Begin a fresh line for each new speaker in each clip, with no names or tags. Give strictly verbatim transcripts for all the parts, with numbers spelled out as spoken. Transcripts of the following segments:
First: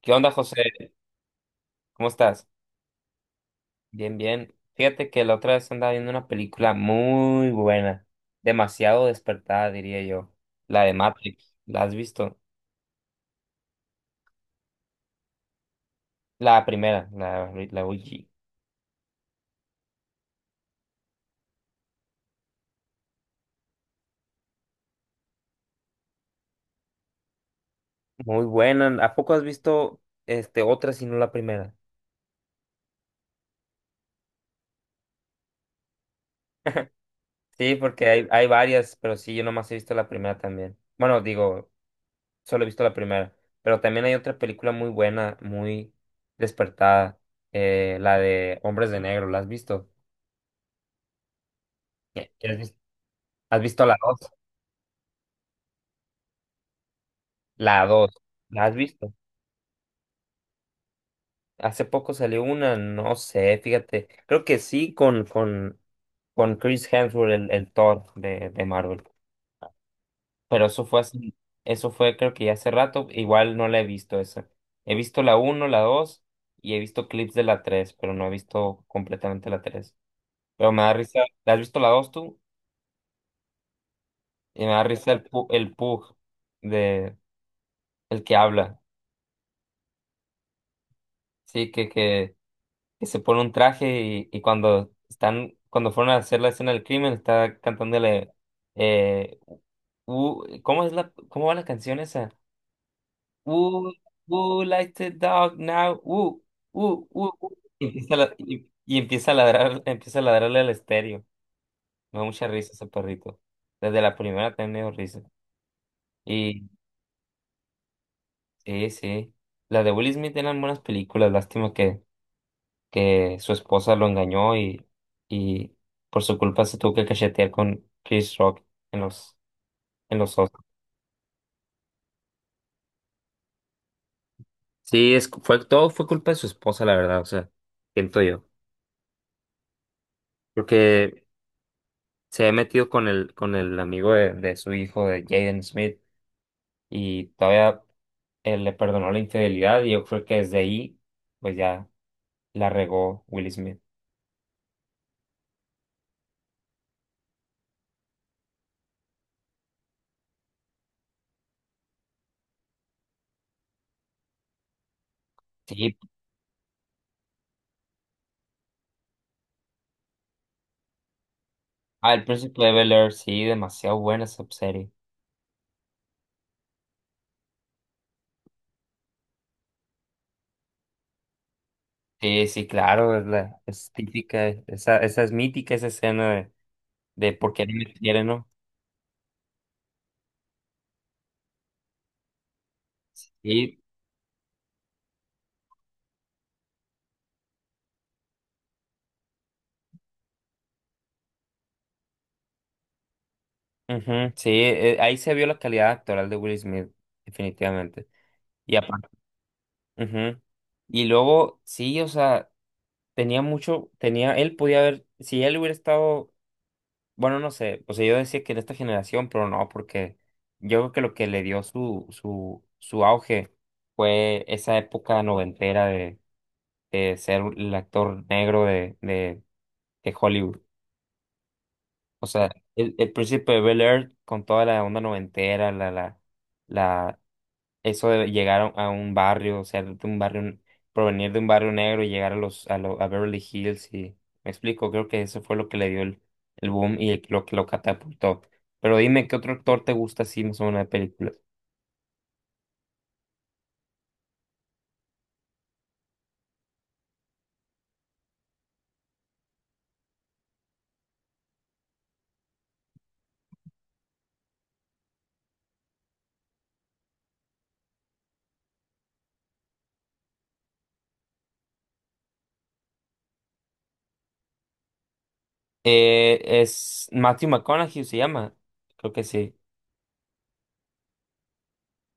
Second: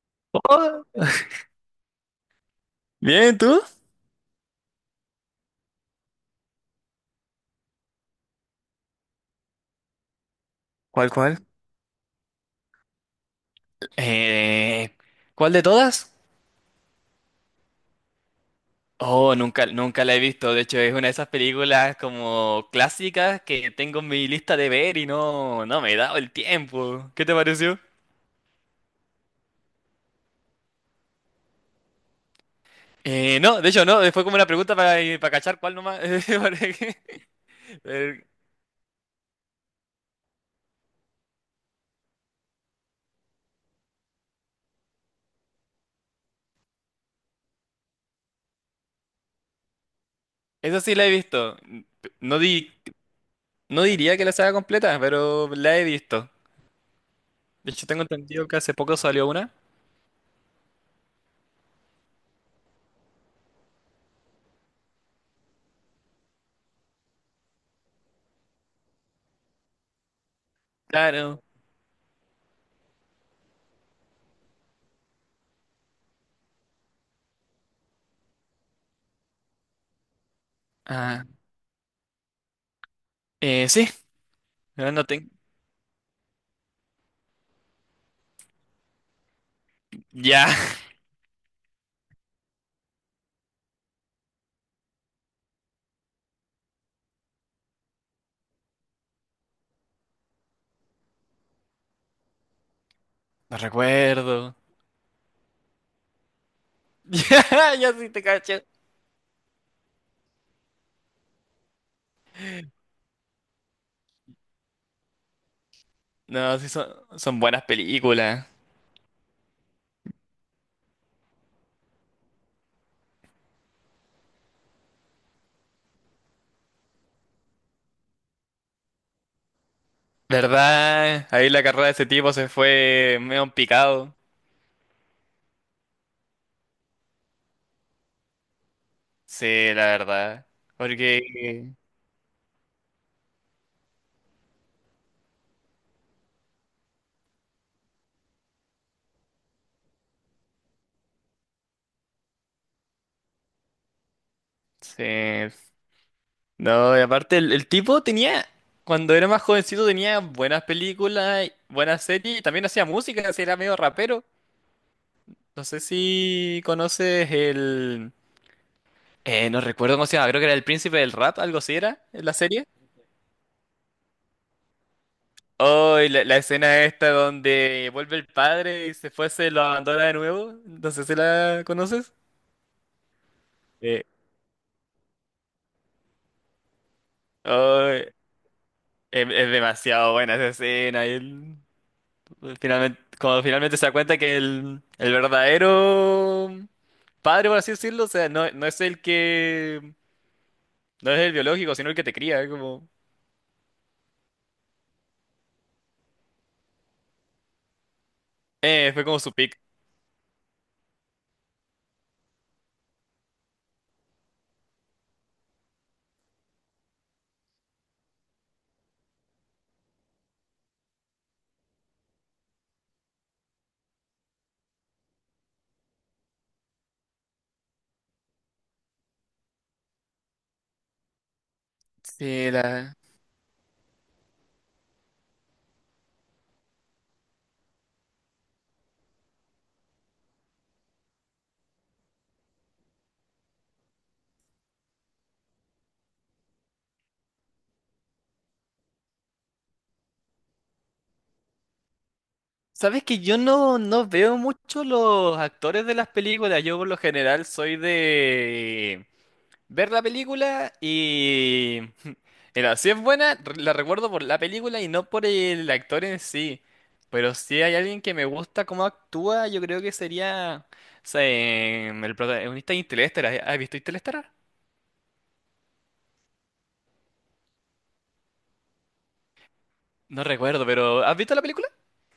¿Qué onda, José?
Oh,
¿Cómo estás?
bien, ¿tú?
Bien, bien. Fíjate que la otra vez andaba viendo una película muy buena, demasiado despertada, diría yo. La de
¿Cuál, cuál?
Matrix, ¿la has visto?
Eh, ¿cuál de todas?
La primera, la, la O G.
Oh, nunca, nunca la he visto. De hecho, es una de esas películas como clásicas que tengo en mi lista de ver y no, no me he dado el tiempo. ¿Qué te pareció?
Muy buena. ¿A poco has visto este, otra si no la primera?
Eh, no, de hecho, no. eh, Fue como una pregunta para, eh, para cachar cuál nomás. Porque,
Sí, porque
eh,
hay, hay varias, pero sí, yo nomás he visto la primera también. Bueno, digo, solo he visto la primera, pero también hay otra película muy buena, muy despertada, eh, la de Hombres de Negro, ¿la has visto?
Esa sí la he visto. No, di,
¿Quieres ¿Has
no
visto la
diría que
dos,
la saga completa, pero la he visto. De
La
hecho, tengo
dos,
entendido que
¿la has
hace poco
visto?
salió una.
Hace poco salió una, no sé, fíjate. Creo que sí con, con, con Chris Hemsworth, el, el Thor de, de Marvel. Pero eso fue así,
Claro.
eso fue creo que ya hace rato, igual no la he visto esa. He visto la uno, la dos y he visto clips de la tres, pero no he visto completamente la tres. Pero me da risa,
Ah,
¿la has visto la dos tú?
eh, sí.
Y me da
No
risa el,
tengo.
pu- el Pug de el que habla.
Ya,
Sí, que, que que se pone un traje y, y cuando están, cuando fueron a hacer la escena del crimen, está cantándole, eh, "Who- ¿cómo es la, cómo va la canción esa?
no
Who,
recuerdo.
who likes the dog now? Who, who, who, who".
Ya,
Y
ya sí
empieza a,
te
la- y,
caché.
y empieza a ladrar, empieza a ladrarle al estéreo. Me da mucha risa ese perrito. Desde la primera también me dio risa.
No,
Y
sí son, son buenas películas.
sí, sí. Las de Will Smith eran buenas películas, lástima que que su esposa lo engañó y, y por su culpa se tuvo que cachetear con Chris Rock en los, en los Oscars.
¿Verdad? Ahí la carrera de ese tipo se fue medio en picado.
Sí, es, fue, todo fue culpa de su esposa, la verdad, o sea, siento yo.
Sí, la verdad.
Porque
Porque...
se ha metido con el, con el amigo de, de su hijo, de Jaden Smith, y todavía él le perdonó la infidelidad y yo creo que desde ahí, pues ya la regó Will Smith.
Sí. No, y aparte el, el tipo tenía... Cuando era más jovencito tenía buenas películas, buenas series y también hacía música, así era medio rapero. No sé
Sí,
si conoces el... eh, No recuerdo cómo se llama, creo que era el príncipe del rap, algo así era, en
al
la
Príncipe
serie.
de Bel-Air, sí, demasiado buena esa serie.
Oh, y la, la escena esta donde vuelve el padre y se fue, se lo abandona de nuevo. No sé si la conoces.
Sí, sí, claro, es, la, es
Eh,
típica, e, esa, esa es mítica, esa escena de, de por qué no me
Oh, es,
quieren, ¿no?
es demasiado buena esa escena. Y él, pues, finalmente, cuando finalmente
Y,
se da cuenta que el, el verdadero padre, por así decirlo, o sea, no, no es el que, no es el biológico, sino el que te cría. Como,
ujú, sí, eh, ahí se vio la calidad actoral de Will Smith, definitivamente. Y
eh, fue
aparte,
como su pick.
ujú. Y luego, sí, o sea, tenía mucho, tenía, él podía haber, si él hubiera estado, bueno, no sé, o sea, yo decía que en esta generación, pero no, porque yo creo que lo que le dio su, su, su auge fue esa época noventera de de ser el actor negro de, de que Hollywood. O sea,
Sí,
el,
la...
el Príncipe de Bel-Air con toda la onda noventera, la, la, la, eso de llegar a un a un barrio, o sea, de un barrio, provenir de un barrio negro y llegar a los, a, lo- a Beverly Hills y, me explico, creo que eso fue lo que le dio el, el boom y el- lo que lo catapultó. Pero dime, ¿qué otro actor te gusta así más o menos de películas?
Sabes que yo no, no veo mucho los actores de las películas. Yo por lo general soy de ver la película y... Mira, si es buena, re- la recuerdo por la película y no por el actor en sí. Pero si hay alguien que me gusta cómo actúa, yo creo que sería o sea, em, el protagonista de Interestelar. ¿Has visto Interestelar?
Eh, es Matthew McConaughey se llama, creo que sí.
No recuerdo, pero ¿has visto la película?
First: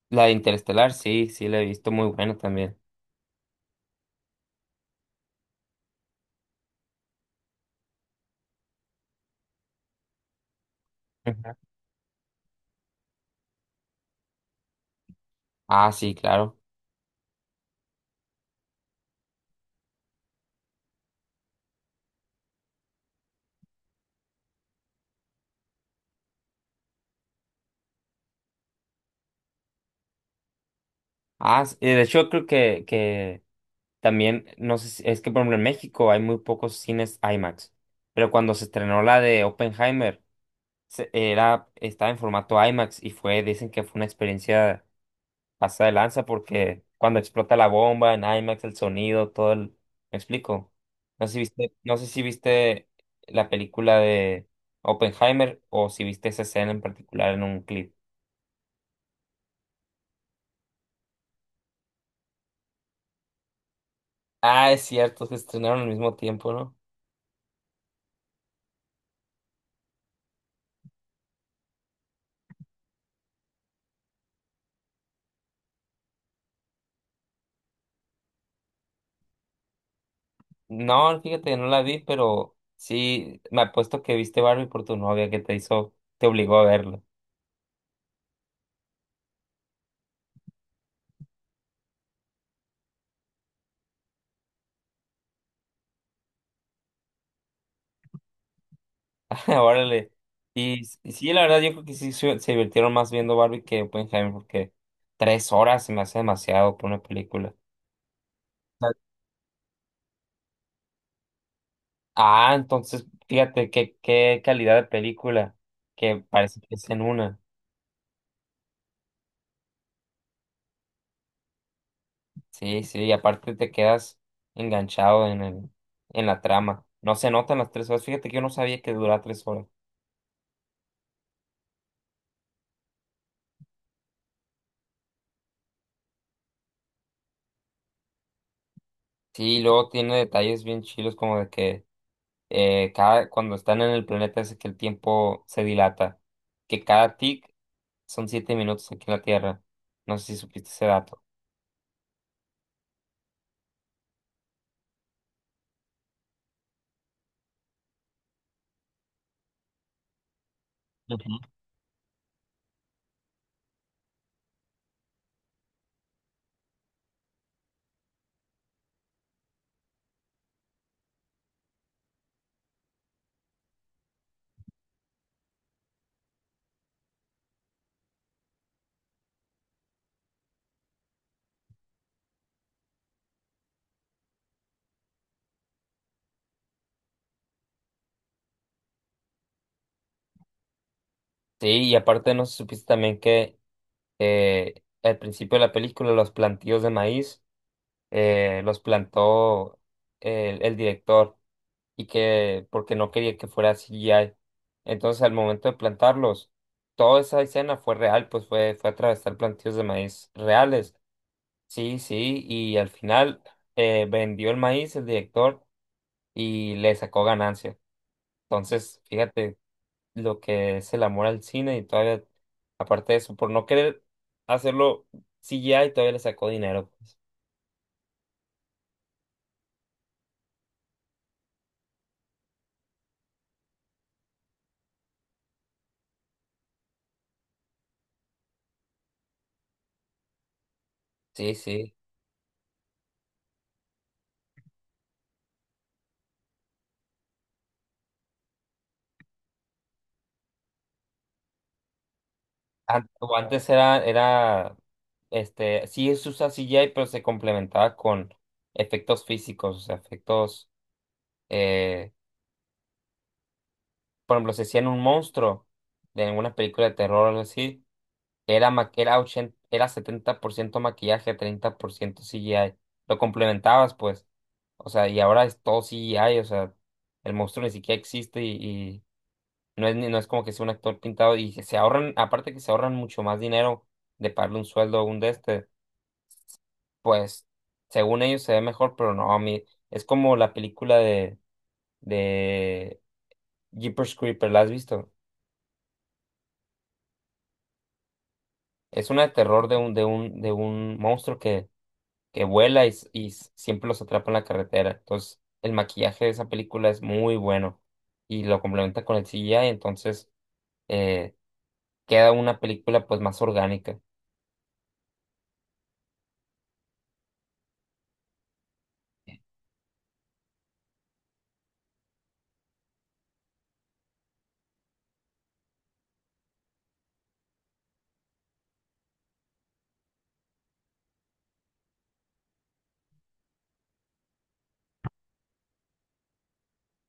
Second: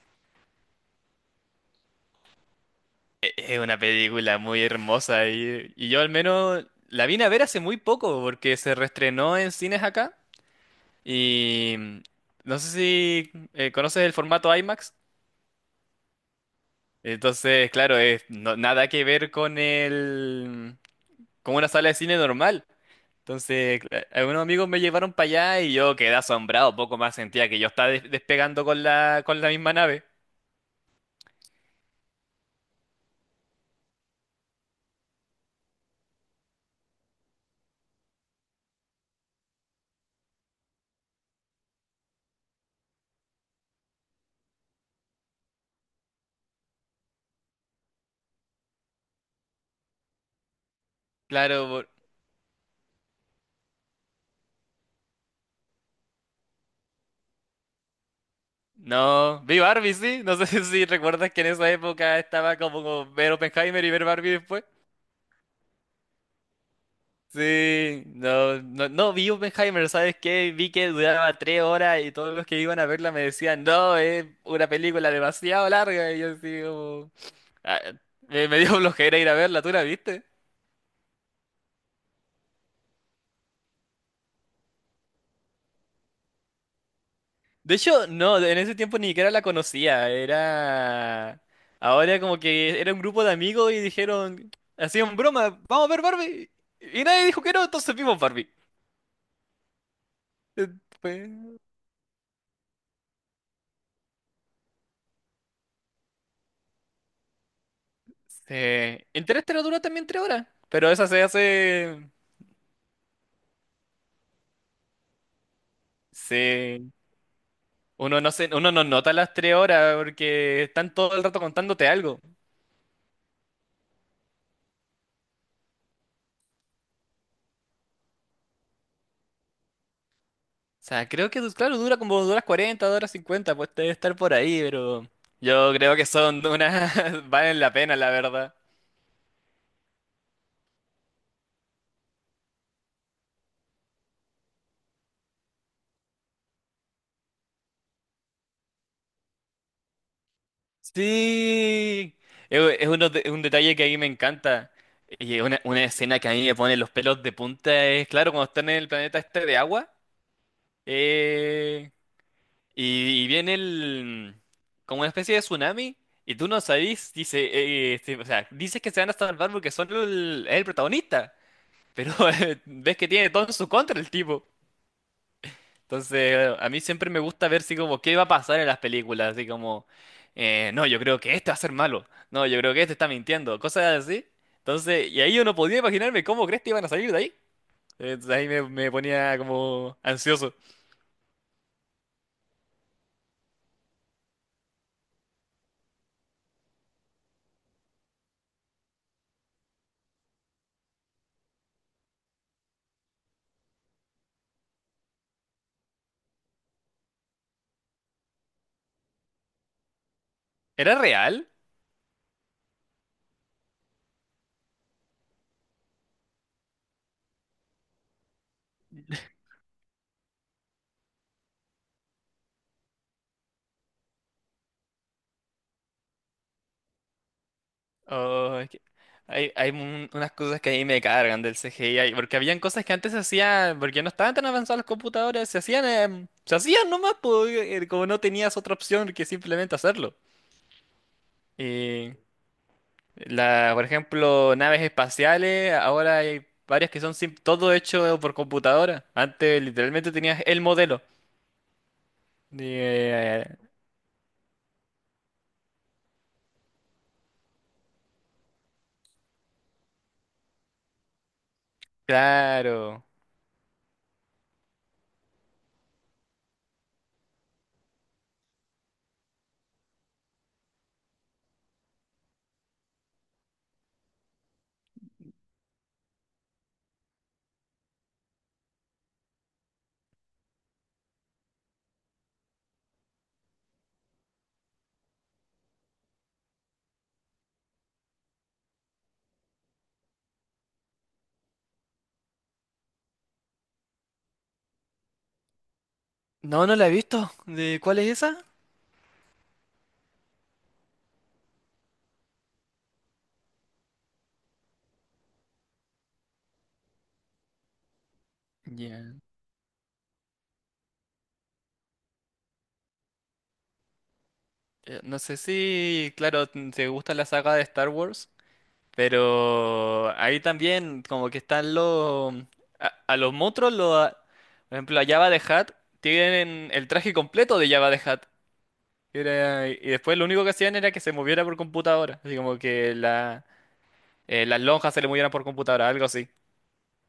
La de Interestelar, sí, sí, la he visto muy buena también.
E- Es una película muy hermosa y, y yo al menos la vine a ver hace muy poco porque se reestrenó en cines acá
Ujú.
y mm, no sé si eh, conoces el formato IMAX.
Ah, sí, claro.
Entonces, claro, es no- nada que ver con el con una sala de cine normal. Entonces, cla- algunos amigos me llevaron para allá y yo quedé asombrado, poco más sentía que yo estaba des- despegando con la con la misma nave.
Ah, s- eh, de hecho creo que, que también, no sé si- es que por ejemplo en México hay muy pocos cines IMAX, pero cuando se estrenó la de Oppenheimer, se- era, estaba en formato IMAX y fue, dicen que fue una experiencia pasada de lanza porque cuando explota la bomba en IMAX, el sonido, todo el. ¿Me explico? No sé si
Claro,
viste,
por-
no sé si viste la película de Oppenheimer o si viste esa escena en particular en un clip.
no, vi Barbie, sí, no sé si recuerdas que en esa época estaba como como ver Oppenheimer y ver Barbie después.
Ah, es cierto, se estrenaron al mismo tiempo, ¿no?
Sí, no, no, no vi Oppenheimer, ¿sabes qué? Vi que duraba tres horas y todos los que iban a verla me decían, no, es una película demasiado larga. Y yo así como, Ah, me, me dio flojera ir a verla, ¿tú la viste?
No, fíjate, no la vi, pero sí, me apuesto que viste Barbie por tu novia que te hizo, te obligó a verlo.
De hecho, no, en ese tiempo ni siquiera la conocía, era... Ahora como que era un grupo de amigos y dijeron, hacían broma, vamos a ver Barbie. Y nadie dijo que no, entonces vimos Barbie.
Órale.
Eh,
Y, s- y sí, la
Pues...
verdad, yo creo que sí se, se divirtieron más viendo Barbie que Oppenheimer, porque tres horas se me hace demasiado por una película. Ah,
Eh, Interestelar dura también tres horas, pero esa se hace...
Ah, entonces, fíjate qué, qué calidad de película, que parece que es
Sí.
en una.
Uno no se, uno no nota las tres horas porque están todo el rato contándote algo.
Sí, sí, y aparte te quedas enganchado en el, en la trama. No se notan las tres horas. Fíjate que yo no sabía que duraba tres horas.
O sea, creo que, claro, dura como dos horas cuarenta 40, horas cincuenta pues debe estar por ahí, pero yo creo que son unas... valen la pena, la verdad.
Sí, y luego tiene detalles bien chilos como de que eh, cada, cuando están en el planeta es que el tiempo se dilata, que cada tic son siete minutos aquí en la Tierra. No sé si supiste ese dato.
Sí, es, es uno de- un detalle que a mí me encanta. Y es una, una escena que a mí me pone los pelos de punta es, claro, cuando están en el planeta este de agua
Ujú.
eh, y, y viene el, como una especie de tsunami y tú no sabes dice, eh, este, o sea, dices que se van a salvar porque son el, el protagonista. Pero eh, ves que tiene todo en su contra el tipo. Entonces, a mí siempre me gusta ver si como qué va a pasar en las películas, así como, eh, no, yo creo que este va a ser malo, no, yo creo que este está mintiendo, cosas así. Entonces, y ahí yo no podía imaginarme cómo crees que iban a salir de ahí. Entonces ahí me, me ponía como ansioso.
Sí, y aparte no sé si supiste también que eh, al principio de la película los plantíos de maíz eh, los plantó el, el director y que porque no quería que fuera C G I. Entonces, al momento de plantarlos, toda esa escena fue real, pues fue, fue atravesar plantíos de maíz
¿Era
reales.
real?
Sí, sí, y al final eh, vendió el maíz el director y le sacó ganancia. Entonces, fíjate lo que es el amor al cine y todavía, aparte de eso, por no querer hacerlo C G I, todavía le sacó dinero, pues.
Oh, es que hay, hay un- unas cosas que a mí me cargan del C G I, porque habían cosas que antes se hacían, porque no estaban tan avanzados los computadores, se hacían, em, se hacían nomás, po, eh, eh, como no tenías otra opción que simplemente hacerlo.
Sí, sí.
Y la, por ejemplo, naves espaciales, ahora hay varias que son sim- todo hecho por computadora. Antes literalmente tenías el modelo. Y,
An- o
eh,
Antes era, era, este, sí se usa C G I, pero se complementaba con efectos físicos, o sea, efectos, eh,
claro.
por ejemplo, se hacían un monstruo de alguna película de terror o algo así, era, ma- era, ochenta, era setenta por ciento maquillaje, treinta por ciento C G I, lo complementabas, pues, o sea, y ahora es todo C G I, o sea, el monstruo ni siquiera existe y, y no es, ni- no es como que sea un actor pintado y se ahorran, aparte que se ahorran mucho más dinero de pagarle un sueldo a un de este. Pues según ellos se ve mejor, pero no, a mí es como la película de de Jeepers Creepers, ¿la has visto?
No, no la he visto. ¿De cuál es esa?
Es una de terror de un de un de un monstruo que que vuela y, s- y s- siempre los atrapa en la carretera. Entonces, el maquillaje de esa película es muy bueno y lo complementa con el C G I, entonces eh, queda una película pues más orgánica.
Eh, No sé si, claro, t- te gusta la saga de Star Wars, pero ahí también como que están los... mm, A, a los monstruos, lo, a- por ejemplo, a Jabba the Hutt, tienen el traje completo de Jabba the Hutt. Era- y después lo único que hacían era que se moviera por computadora, así como que la, eh, las lonjas se le movieran por computadora, algo así.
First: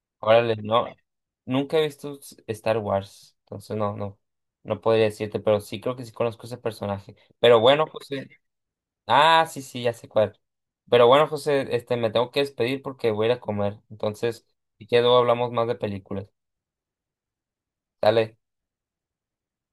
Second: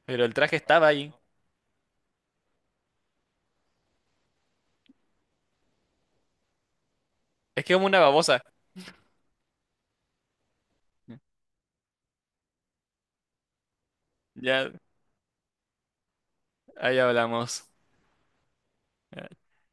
Pero el traje
Órale, no,
estaba ahí.
nunca he visto s- Star Wars, entonces no, no, no podría decirte, pero sí creo que sí conozco ese personaje. Pero
Es que es
bueno,
como una
pues.
babosa.
Ah, sí, sí, ya sé cuál. Pero bueno, José, este, me tengo que despedir porque voy a ir a comer. Entonces,
Ya,
si quedo, hablamos más de películas.
ahí hablamos.
Dale.